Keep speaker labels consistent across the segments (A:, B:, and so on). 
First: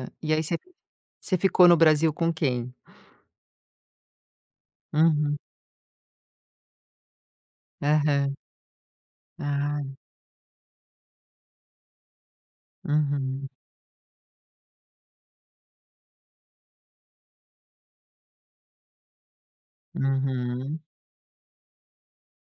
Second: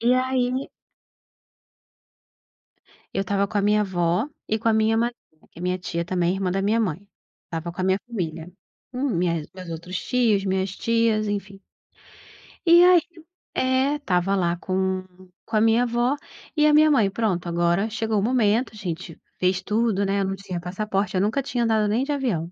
A: E
B: e aí você f
A: aí
B: você ficou no Brasil com quem?
A: eu estava com a minha avó e com a minha
B: Uhum.
A: madrinha, que é minha tia também, irmã da minha mãe, estava com a minha
B: Aham.
A: família, hum, minhas minhas meus
B: Ah.
A: outros tios, minhas tias, enfim. E aí
B: Uhum.
A: É, estava lá com com a minha avó e a minha mãe, pronto, agora chegou o momento, a gente fez tudo, né, eu não tinha
B: Uhum.
A: passaporte, eu nunca tinha andado nem de avião.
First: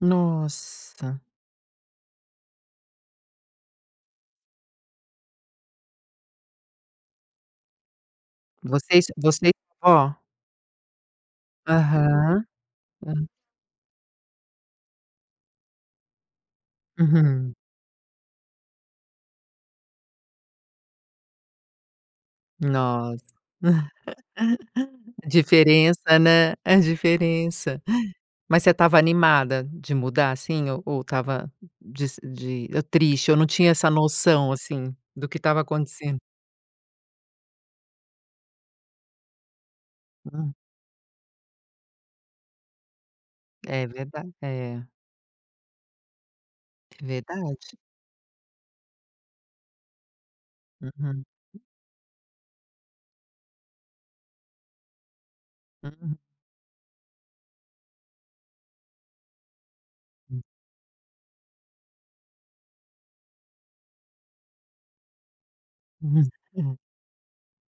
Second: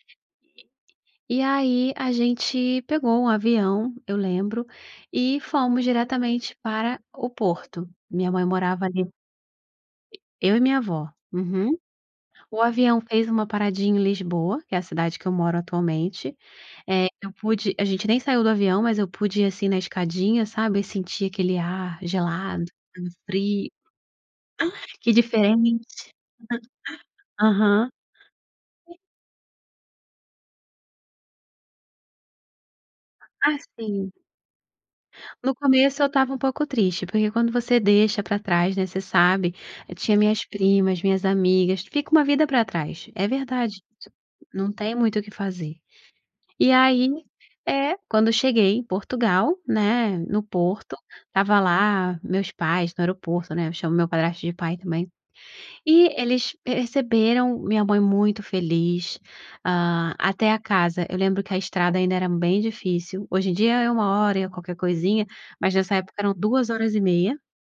B: Nossa.
A: E e e aí a gente pegou um avião, eu lembro, e fomos diretamente para o Porto. Minha mãe morava
B: Você e
A: ali
B: su você e sua vó?
A: Eu e minha avó, uhum.
B: Aham,
A: O avião
B: hã.
A: fez uma paradinha em Lisboa, que é a cidade que eu moro atualmente, eh, eu
B: Uhum.
A: pude a gente nem saiu do avião, mas eu pude ir assim na escadinha, sabe, e sentir aquele ar gelado, hum,
B: Nossa,
A: frio. Que
B: a
A: diferente.
B: diferença, né, a diferença.
A: Aham.
B: Mas você
A: E
B: estava animada de mudar, assim, ou ou estava de se de, hã, triste, ou não tinha essa
A: Assim
B: noção, assim, do que
A: no
B: estava
A: começo eu
B: acontecendo?
A: estava um pouco triste, porque quando você deixa pra trás, né, você sabe, eu tinha minhas
B: Hum.
A: primas, minhas amigas, fica uma vida pra trás, é verdade
B: É
A: isso,
B: verda
A: não
B: é.
A: tem muito o que fazer. E
B: É
A: aí
B: verdade.
A: É, quando cheguei em Portugal, né, no Porto,
B: Uhum.
A: estava lá meus pais no aeroporto, né, eu chamo meu padrasto de pai também, e
B: Uhum.
A: eles perceberam minha mãe muito feliz hã,
B: Hum.
A: até a casa, eu lembro que a estrada ainda era bem difícil, hoje em dia é 1 hora e é qualquer coisinha, mas nessa época
B: Pois
A: eram 2
B: é.
A: horas e meia